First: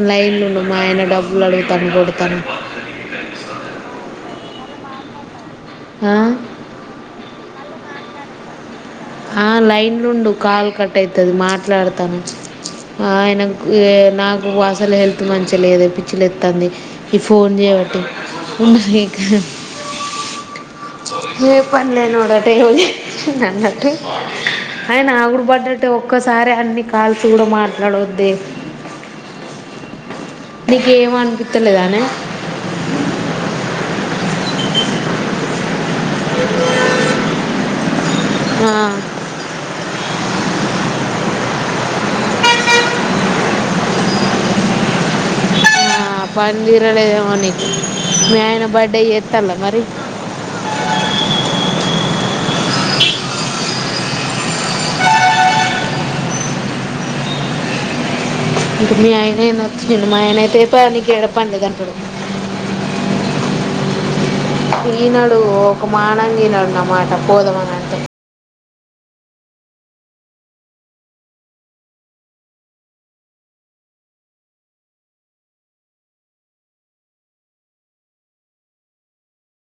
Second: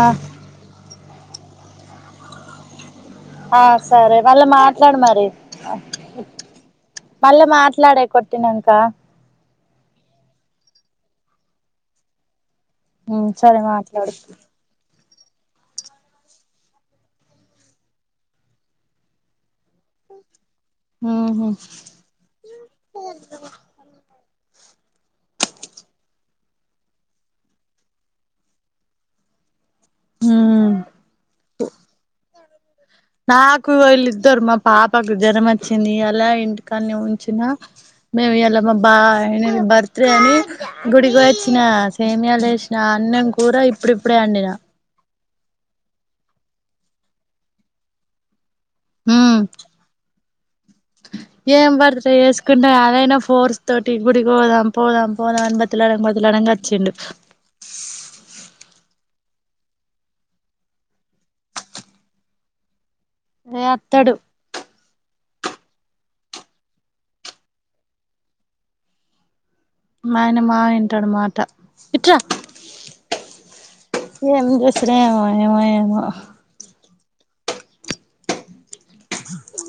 ఆ లైన్లో ఉండు మా ఆయన డబ్బులు అడుగు తనుబడుతాను ఇస్తాడు మరి ఆ? ఓకే మళ్ళా మాట్లాడే కొట్టినక్క ఆ లైన్లు ఉండు కాల్ కట్ అవుతుంది మాట్లాడతన్న ఉమ్ ఆయనకు, సరే మాట్లాడు నాకు అసలు హెల్త్ మంచిగా లేదే, పిచ్చిలుెత్త్తంది ఈ ఫోన్ చేయబట్టి ఉహు ఏ పనలేనోడు ఏమో చేసిండు అన్నట్టు అయినా ఆగుడు పడినట్టే ఒక్క సరే అన్ని కాల్స్ కూడా మాట్లాడవద్దు ఉమ్ ఇక ఏమానుపితలేదానే నాకు వీళ్ళు ఇద్దరు మా పాపకు జరం వచ్చింది లా ఇంటికాని ఉండు చిన్న మేము ఇయ్యాల ఆ, మా బై బర్త్ పత్రి అని గుడికి వచ్చిన సేమియాలు వేసినా అన్నం కూరా ఇప్పుడిప్పుడే అండిన ఆ, పని తిరలేదోమో నీకు బర్త్డే హమ్ చేస్తాలా మరి ఏం బర్త్డే చే సుకుంటే అదైనా ఫోర్స్ తోటి గుడి కి పోదాం పోదాం పోదాం అనీ బతిలదంగా కచ్చిడు మీ ఆయన వచ్చిండు మా ఆయనైతే పో నీకు ఎడా పని లేదు అంటాడు ఏ అత్తడు ఈనాడు ఒక మానంగ ఈనడున్నన్నమాట పోదమని అంటే ఆయన మా వింటాడు మాట ఇట్రా ఏం చేూసాడ ఏమో ఏమో ఏమో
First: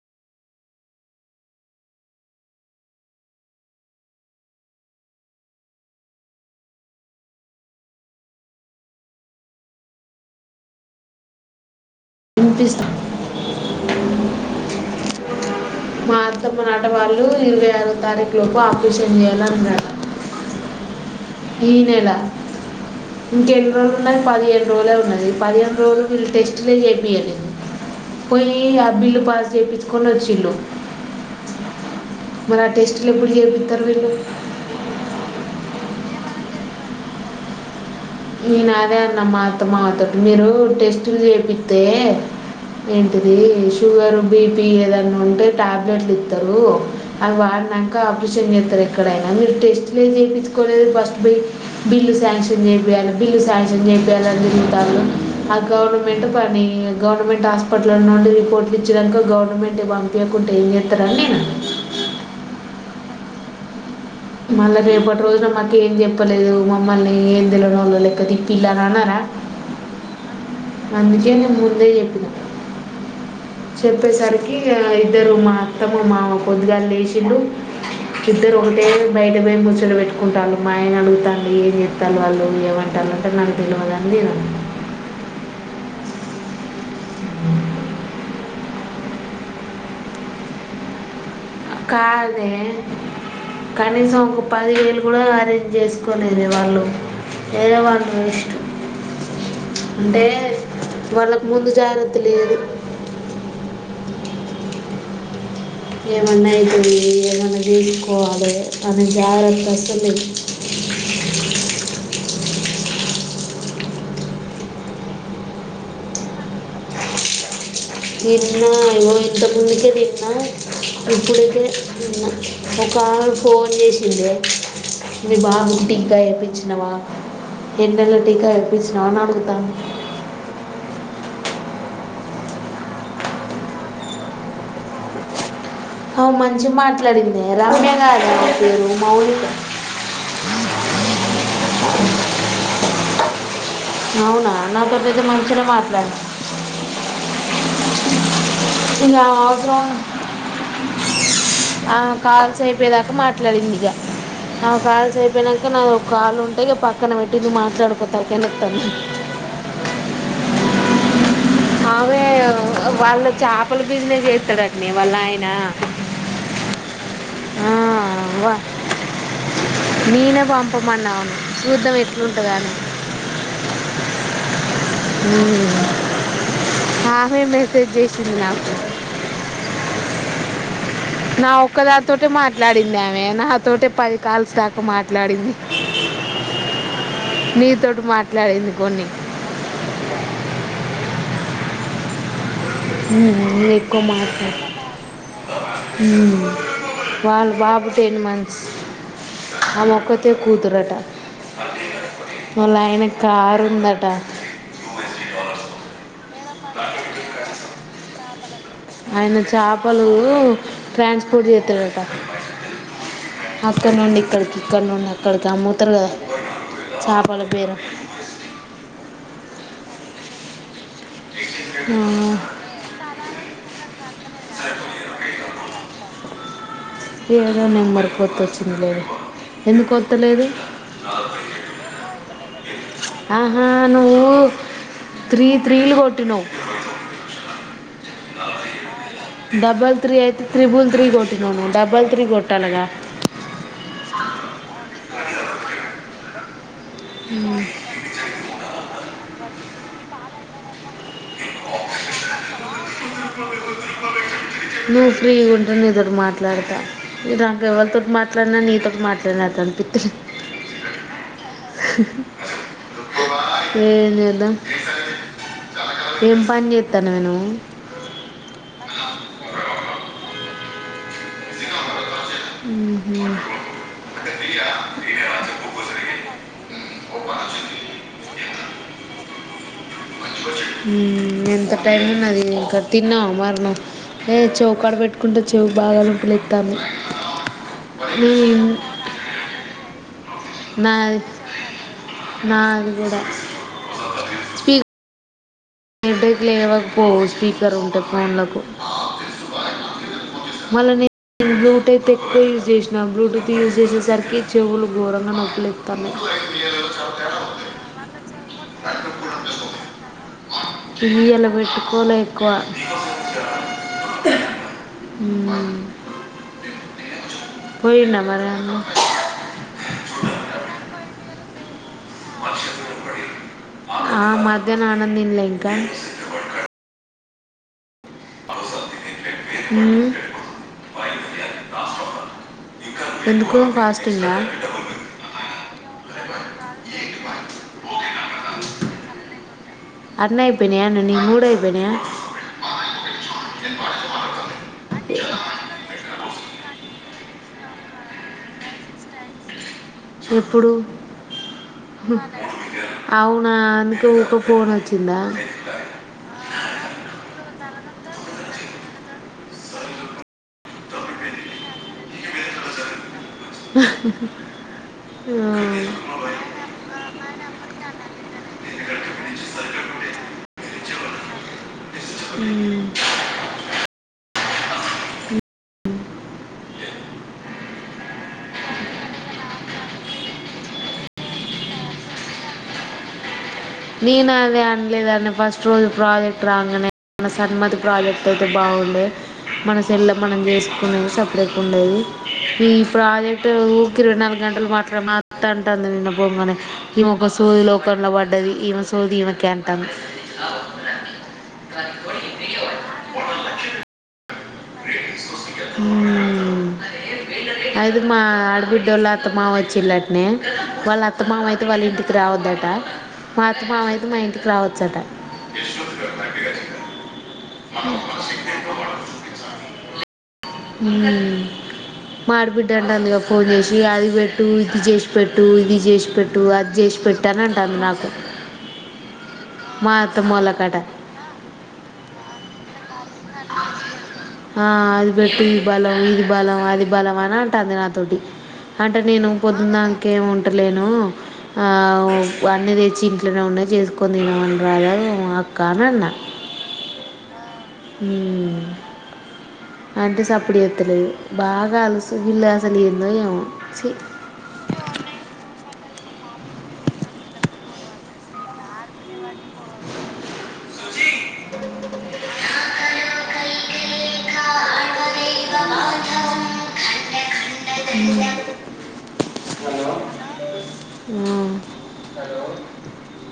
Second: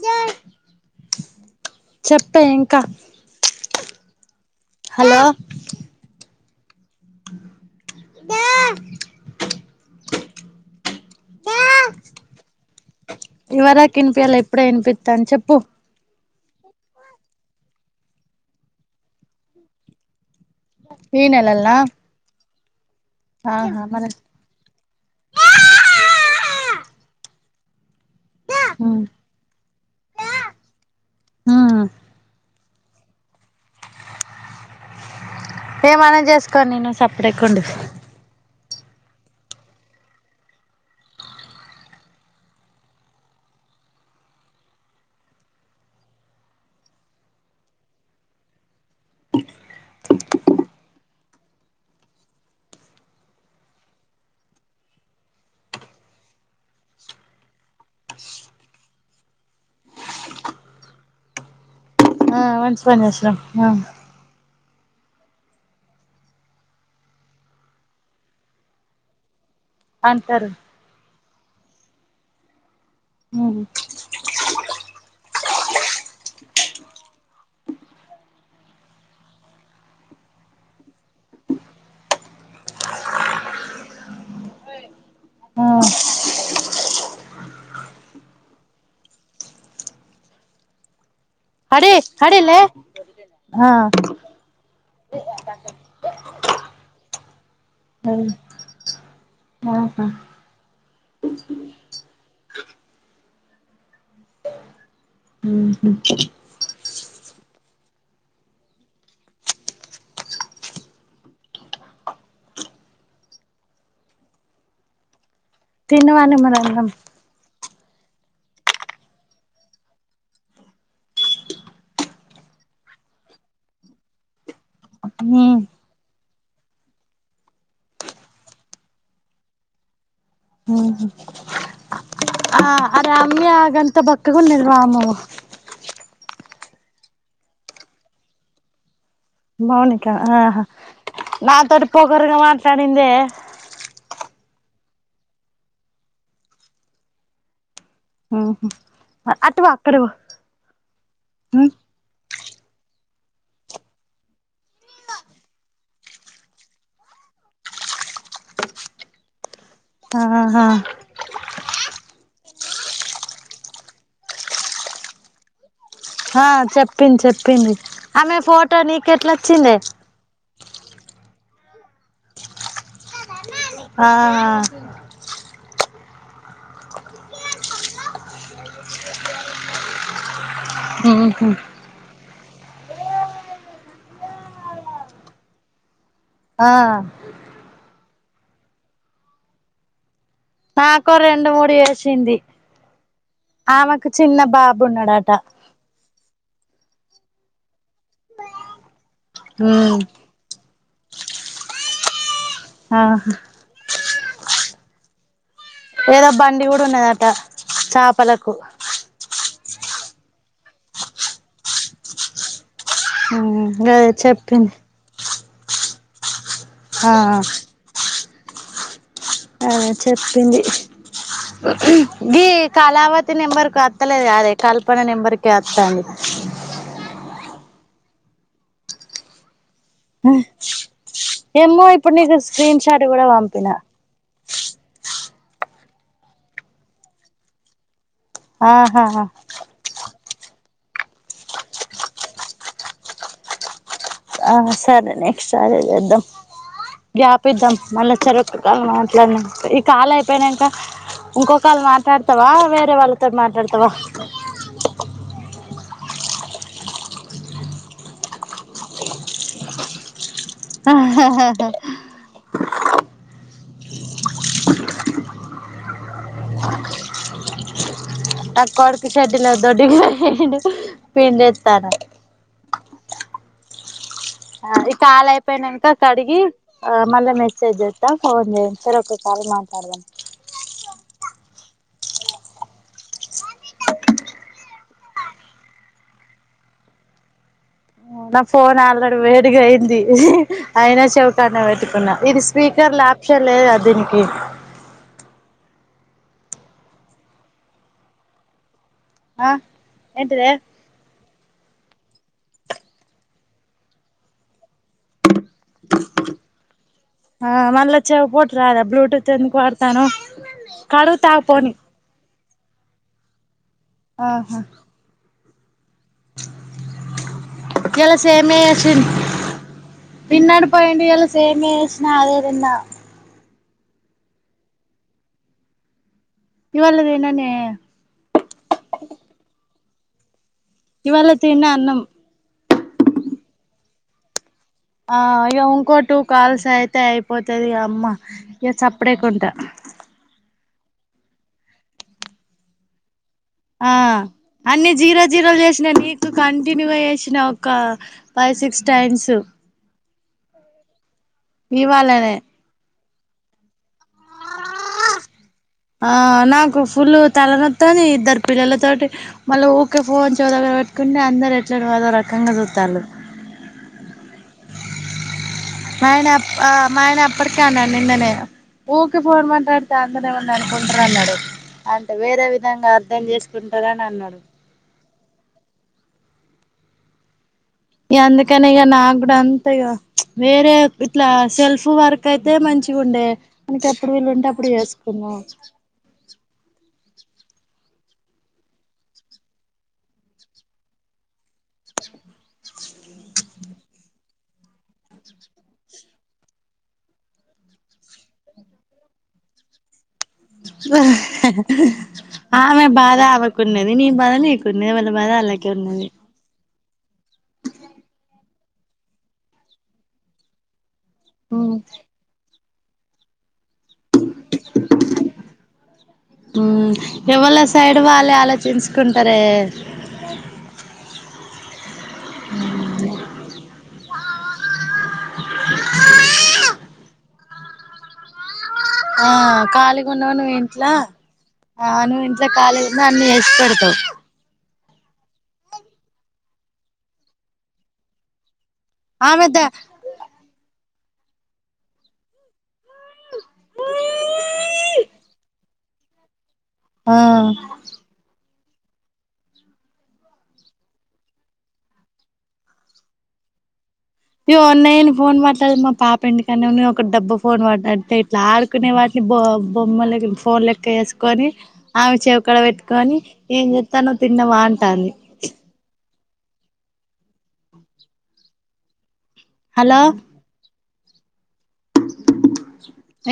న [unintelligible] చెప్తా ఇంకా హలో డా డా వినిపిస్తాం ఎవరాకు వినిపియులే ఈప్పుడే వినిపిస్తుంది చెప్పు త్తమ నాటవాళ్ళు ఇరవై ఆరోవ తారీఖు లోపు ఆపరేషన్ చేయాలన్నారు ఈ నెలలా ఇంక ఎన్ని రోులు ఉయి పదిహేను రోజులే ఉన్నాదిహేను రోజులు వీళ్ళు టెస్ట్లే చపి యాల పోయి ఆ ఉమ్ బిల్లు పాస్ చేపించుకొని వచ్చిండు ఉమ్ మరి ఆ టేస్ట్లు ఎప్పుడు చేపిత్తరు మీరు ఏమనం చేసుకోనినే సప్పడ చేయకా ఉండు నేను అదే అన్న మా అత్త మామ తటి మీరు బిల్లు శాంక్షన్ చేపియ్యాలి అని చెప్తారు అది గవర్నమెంట్ పని గవర్నమెంట్ ఆ మంచి పని చేసినవ్ ఆ మళ్ళీ రేపటి రోజున మాకు ఏం చెప్పలేదు మమ్మల్ని ఏం తెలవనోలక్క తీపి అంటారు ముందే చెప్పిన ఉమ్ చెప్పేసరికి ఇగ ఇద్దరూ మా అత్త మా మామ పొద్దుగాల లేసిడు ఇద్దరూ ఆ అ హరి హరి కాదే లే ఆ కనీసం ఒక పదివేలు కూడా అరేంజ్ చేసుకోనేదే వాళ్ళు ఏదో వాళ్ళు ఇష్ట ఆహా అంటే వాళ్ళకు ముందు జాగ్రత్త లేదు ఉహు ఏమన్నా అయితది [unintelligible] తిన్నదానే మరి అన్నం ఎట్లో ఏమో ఇట్లా ముచ్చట్లు చెప్పుతు ఇప్పుడు పోదో ఈ అమ్మ ఒక అమ్మే ఫోన్ చేసిందే మీ ఉమ్ బావ కి టీకా ఏపిచ్చినవా ఎన్ని రోజుల టీకా ఏ పిచ్చినావ్ అని అడుగుతాంది హ ఆ రమ్య గంత బక్కగా ఉన్నది వమ్మో ఆ మంచిగా మాట్లాడిందే రమ్య కాదే అమ్మే పేరు మౌలిక మౌనికా ఆహా నాతోటి పొగరుగా మా కారిందే అవునా నాతోనైతే మంచిగానే మాట్లా ఉహు ఇగ అటు పో అవసరం అక్కడికి పో ఉమ్ ఆ కార్ అయిపోదాక మాట్లాడిందిగా ఆవా కాలుసు అయిపోయినాక నా ఒక కాలు ఉంటే ఇక పక్కన పెట్టింది మాట్లాడుకోపాటుఅని తం ఆహా అవే వాళ్ళ చేపల బిజినెస్ చేస్తాడట నే వాళ్ళ ఆయన ఆ చెప్పింది ఆ చెప్పింది ఆమె అవ్వ ఫోటో నీకెట్లాొచ్చిందే పెట్టామన్నాను చూద్దాం ఎట్లుంటదో అని ఆ హా అమ్మే మెసేజ్ చేసిది నాకు ఉహు నా ఒక్కదానితోటే మాట్ మాట్లాడింది ఆమె నాతోటే పది కాల్స్ దాకా మాట్లాడింది ఆ మీ తోటి మాట్ ఎట్లా అయింది కొని నాకో రెండు మూడు చేసింది హు మీకు మాట్లా బాబు ఉన్నాడట హు వాళ్ళు బాబుకు టెన్ మంత్స్ వాళ్ళ ఉమ్ అక్కకే కూతురు అంట వాళ్ల ఆయనకు ఆహా కార్ ఉందంట ఏదో బండి కూడా ఉన్నదంట చేపల కో ఆయన చాపలు ట్రాన్స్పోర్ట్ చేస్తాడంట ఉమ్ అక్కడ గదే నుండి ఇక్కడి కీ చెప్పింది ఇక్కనుండి ఆ మాత్ త్ర ఆ చేపల పేరు ఆ చెప్పింది ఆ గీ కళవతి నెంబర్కి వత్తలేదు గదే కల్పన నెంబర్కి అత్తాంది. ఏదో నెంబర్ కొత్త చిలే హ ఏమ్మో ఇప్పుడు నీ ఇ [inaudible] ఆహా నువ్వు త్రీ త్రీలు కొట్టినో ఆ డబల్ త్రీ యిట్ త్రిబుల్ త్రీ కొట్టినను డబల్ త్రీ కొట్టాలగా ఆ సరే నెక్స్ట్ సరద్దం గ్యాపి ఇద్దాం మళ్ళ సర మాట్లాడిన ఈ కాల అయిపోయినాక. ఇంకొక వాళ్ళు మాట్లాడతావా వేరే వాళ్ళతో మాట్లాడతావా. ఇప్పుడు నీతోటి మాట్లాడతా న నాక ఎవరితోటి మాట్లాడినా నీతోటి మాట్లాడిన అనిపితది ఆ ఏం చేద్దా ఏం పని చేస్తాను నేను్ [unintelligible] [unintelligible] ఉహ ఈ కాల అయిపోయినానుక కడి ఆ మళ్ళీ మెసేజ్ చేస్తా ఫోన్ చేయండి సార్ ఒక కాల్ మాట్లాడదం. ఎంత టైంలో అది ఇంక్కడ తిన్నావు మరణం ఏ చెవుకాడ పెట్టుకుంటే చెవు బాగా నొప్పి లెట్టంది నా ఫోన్ ఆల్రెడీ వేడిగా అయింది. అయినా నాది చవికానే పెట్టుకున్నా ఇది నాది స్పీకర్ కూడా ఆప్షన్ లేదు కదా దీనికి. నబేక్ లేవ్వకపోవు స్పీకర్ ఉంటే ఫోన్లకు ఆ ఏంటిదే మళ్ళీ నేను బ్లూటూత్ ఎక్కువ యూజ్ చేసినా బ్లూటూత్ యూస్ చేసరికి చెవులు ఘోరంగా నొప్పులు ఎతాన్నా ఆ మళ్ళా చెవిపోటు కడువు తా పోని కు ఆహా ఇలా పోయిండా మరి సేమే అన్న చేస పిన్నడు పోయిడి ఇలా సేమే నాదే దీన్న ఆ మధన అన్నం ఇంకా ఇవాల దినన్నే [unintelligible] ఇవాళతేన్న అన్నం ఎందుకో కాస్ట్ంగా ఆ ఇక ఉంకోటు కాల్స్ అయితే అయిపోతుది అమ్మ ఇ చప్పుడేకుంటా అన్ని ఐపోనయా న మూడ ఐపోనయా ఆ అన్ని జీరా జీరో చేసిన నీకు కంటిన్యూ చేసిన ఒక ఫైవ్ సిక్స్ టైమ్స్ ఎప్పుడు ఇవాళనే అవునా అందుకే ఊక ఫోన్ వచ్చిందా ఆ నాకు ఫుల్ తలనొత్తని ఇద్దరు పిల్లలతోటి మళ్ళీ ఊరికే ఫోన్ చోదగా పెట్టుకుంటే అందరు ఎట్లా మద రకంగా చూతారు మ్మ్. ఆయన అ ఆ మా ఆయన అప్పటికే అన్నాను నిన్ననే ఊరికే ఫోన్ మాట్లాడితే అందనేమంది అనుకుంటార అన్నాడు అంటే వేరే మ్మ్. విధంగా అర్ధం చేసుకుంటారని అన్నాడు ఇక అందుకని ఇక నా కూడా అంతా ఇ వేరే ఇట్లా సెల్ఫ్ వర్క్ అయితే మంచి ఉండే మనకి ఎప్పుడు నను వీలుంటే అే అప్పుడు అన్లేదా చేసుకున్నాం ఫస్ట్ రోజు పజెక్ట్ రాంగనే మన సన్మతి ప్రాజెక్ట్ అయితే బాగుండే మన సెల్ల మనం చేసుకునే స ఇక్కడకి ఉండది ఈ ప్రాజెక్ట్ ఊరికి రెండు నాలుగు గంటలు మాట్లామ అంత అంటుంది నిన్న బొమ్మని ఈ మొక సూర్య లోకంలో పట్ ది ఈమ సౌది ఈమ కంట ఆమె బాధ అవ్వకునేది నీ బాధ న కొ వా బద అలాగవరి మల్ అబ్బే లేదండి. అది మా అడ్ బిడ్డోల అత్త, మామ వచ్చిల్లట్నే వాళ్ళ ఆ త్త మామయితే వాళ్ళ ఇంటికి రావద్దటా. మా ఆ ఉమ్ ఎవళ సైడ్ వాళ్లే ఆలోచించుకుంటారే. ఉమ్ మా ఆడబిడ్డంటందిగా. ఫోన్ చేసి అది పెట్టు, ఇది చేసి పెట్టు, ఇది చేసి పెట్టు, అది చేసి పెట్. టన్ అంటంద్ నాకు ఆ మా అత్తమ్మ ఖాళీగున్నవ్ నువ్వు వాళ్ళకట ఇంట్ల. ఆ నువ్ ఇంట్ల ఖాళీగున్నా. వ్ ఎస్ పెడ్తావ్ అది పెట్టి ఈ బలం, ఇది బలం, అది బలం, అని అంటది. నాతోటి అంటే నేను ఆమె ద పొద్దున్దాక ఏమి ఉంటలేను. ఆవూ పన్నది. వచ్చి ఇంట్లనే ఉన్నాద్. చేసుకని తినమన్ రాదను ఆ క్కనన్న ఆ అంటే సప్పుడ్ చేతలేగా. బాగాలు సువిలాస లేందో ఏమో చి ఇగో ఉన్నాయని ఫోన్ మాట్లాడత్ మా పాప ఇంటికనే ఉన్నద్. ఒక డబ్బ ఫోన్ పడ్డట్టే ఇట్లా ఆడుకునే వాటిని బో బొమ్మలకి. ఫోన్ లెక్క ఏసుకొని. ఆమె చెప్ క్కడ పెట్టుకొని ఏం చేత్తన్నవ్ తిన్నవ అంటాంది. ఉహ్ హలో ఆ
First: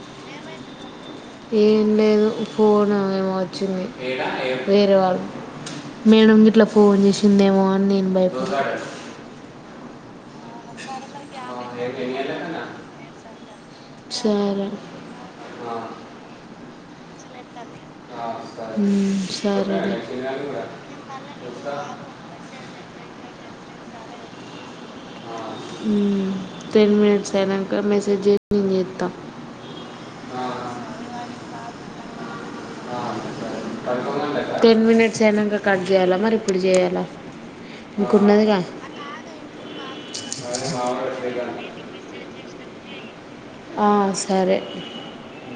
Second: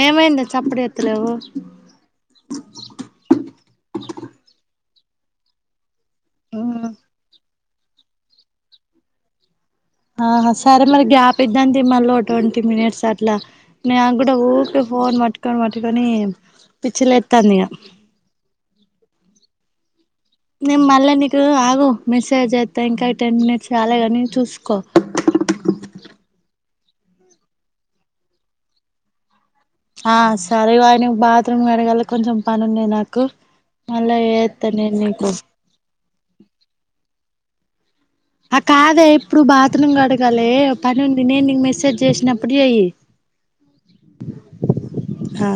ఏమైందే చప్పుడ్ చే ఏం లేదు ఫోన ఏమో వచ్చింది. వేరేవాళ్ మేడం గిట్లా ఫోన్ చేసిందేమో ఆనీ నేన్ భయపడే ఆ సరే మరి గ్యాప్ పిద్దంతి మల్లో ట్వంటీ మినిట్స్ అట్లా. న్యా గూడా సరే ఊకే ఫోన్ మట్టుకొని పట్టుకొని. పిచ్చి లేతందిగా ఉమ్ సరే నేమ్ మల్ల నీకు ఆగు. మెసేజ్ జెత్త ఇంకా టెన్ మినిట్స్ రాలేగానీ చూస్కో మ్మ్ టెన్ మినిట్స్ అయినంక. మెసేజ్ జై నేన్ చేత్త. ఆ సరే వాయన బాత్రూమ్ కడగాలి కొంచెం పనిఉన్నాయి నాకు మళ్ళా చేత్త టెన్ నేను మినిట్స్ నీకు అయినంక కట్ జేయాలా మరి ఇప్పుడు చేయాలా ఆ ఇంకున్నదిగా కాదే ఇప్పుడు బాత్రూమ్ కడగాలే పని ఉంది నేను నీకు మెసేజ్ చేసినప్ డి అయి ఆ సరే ఆ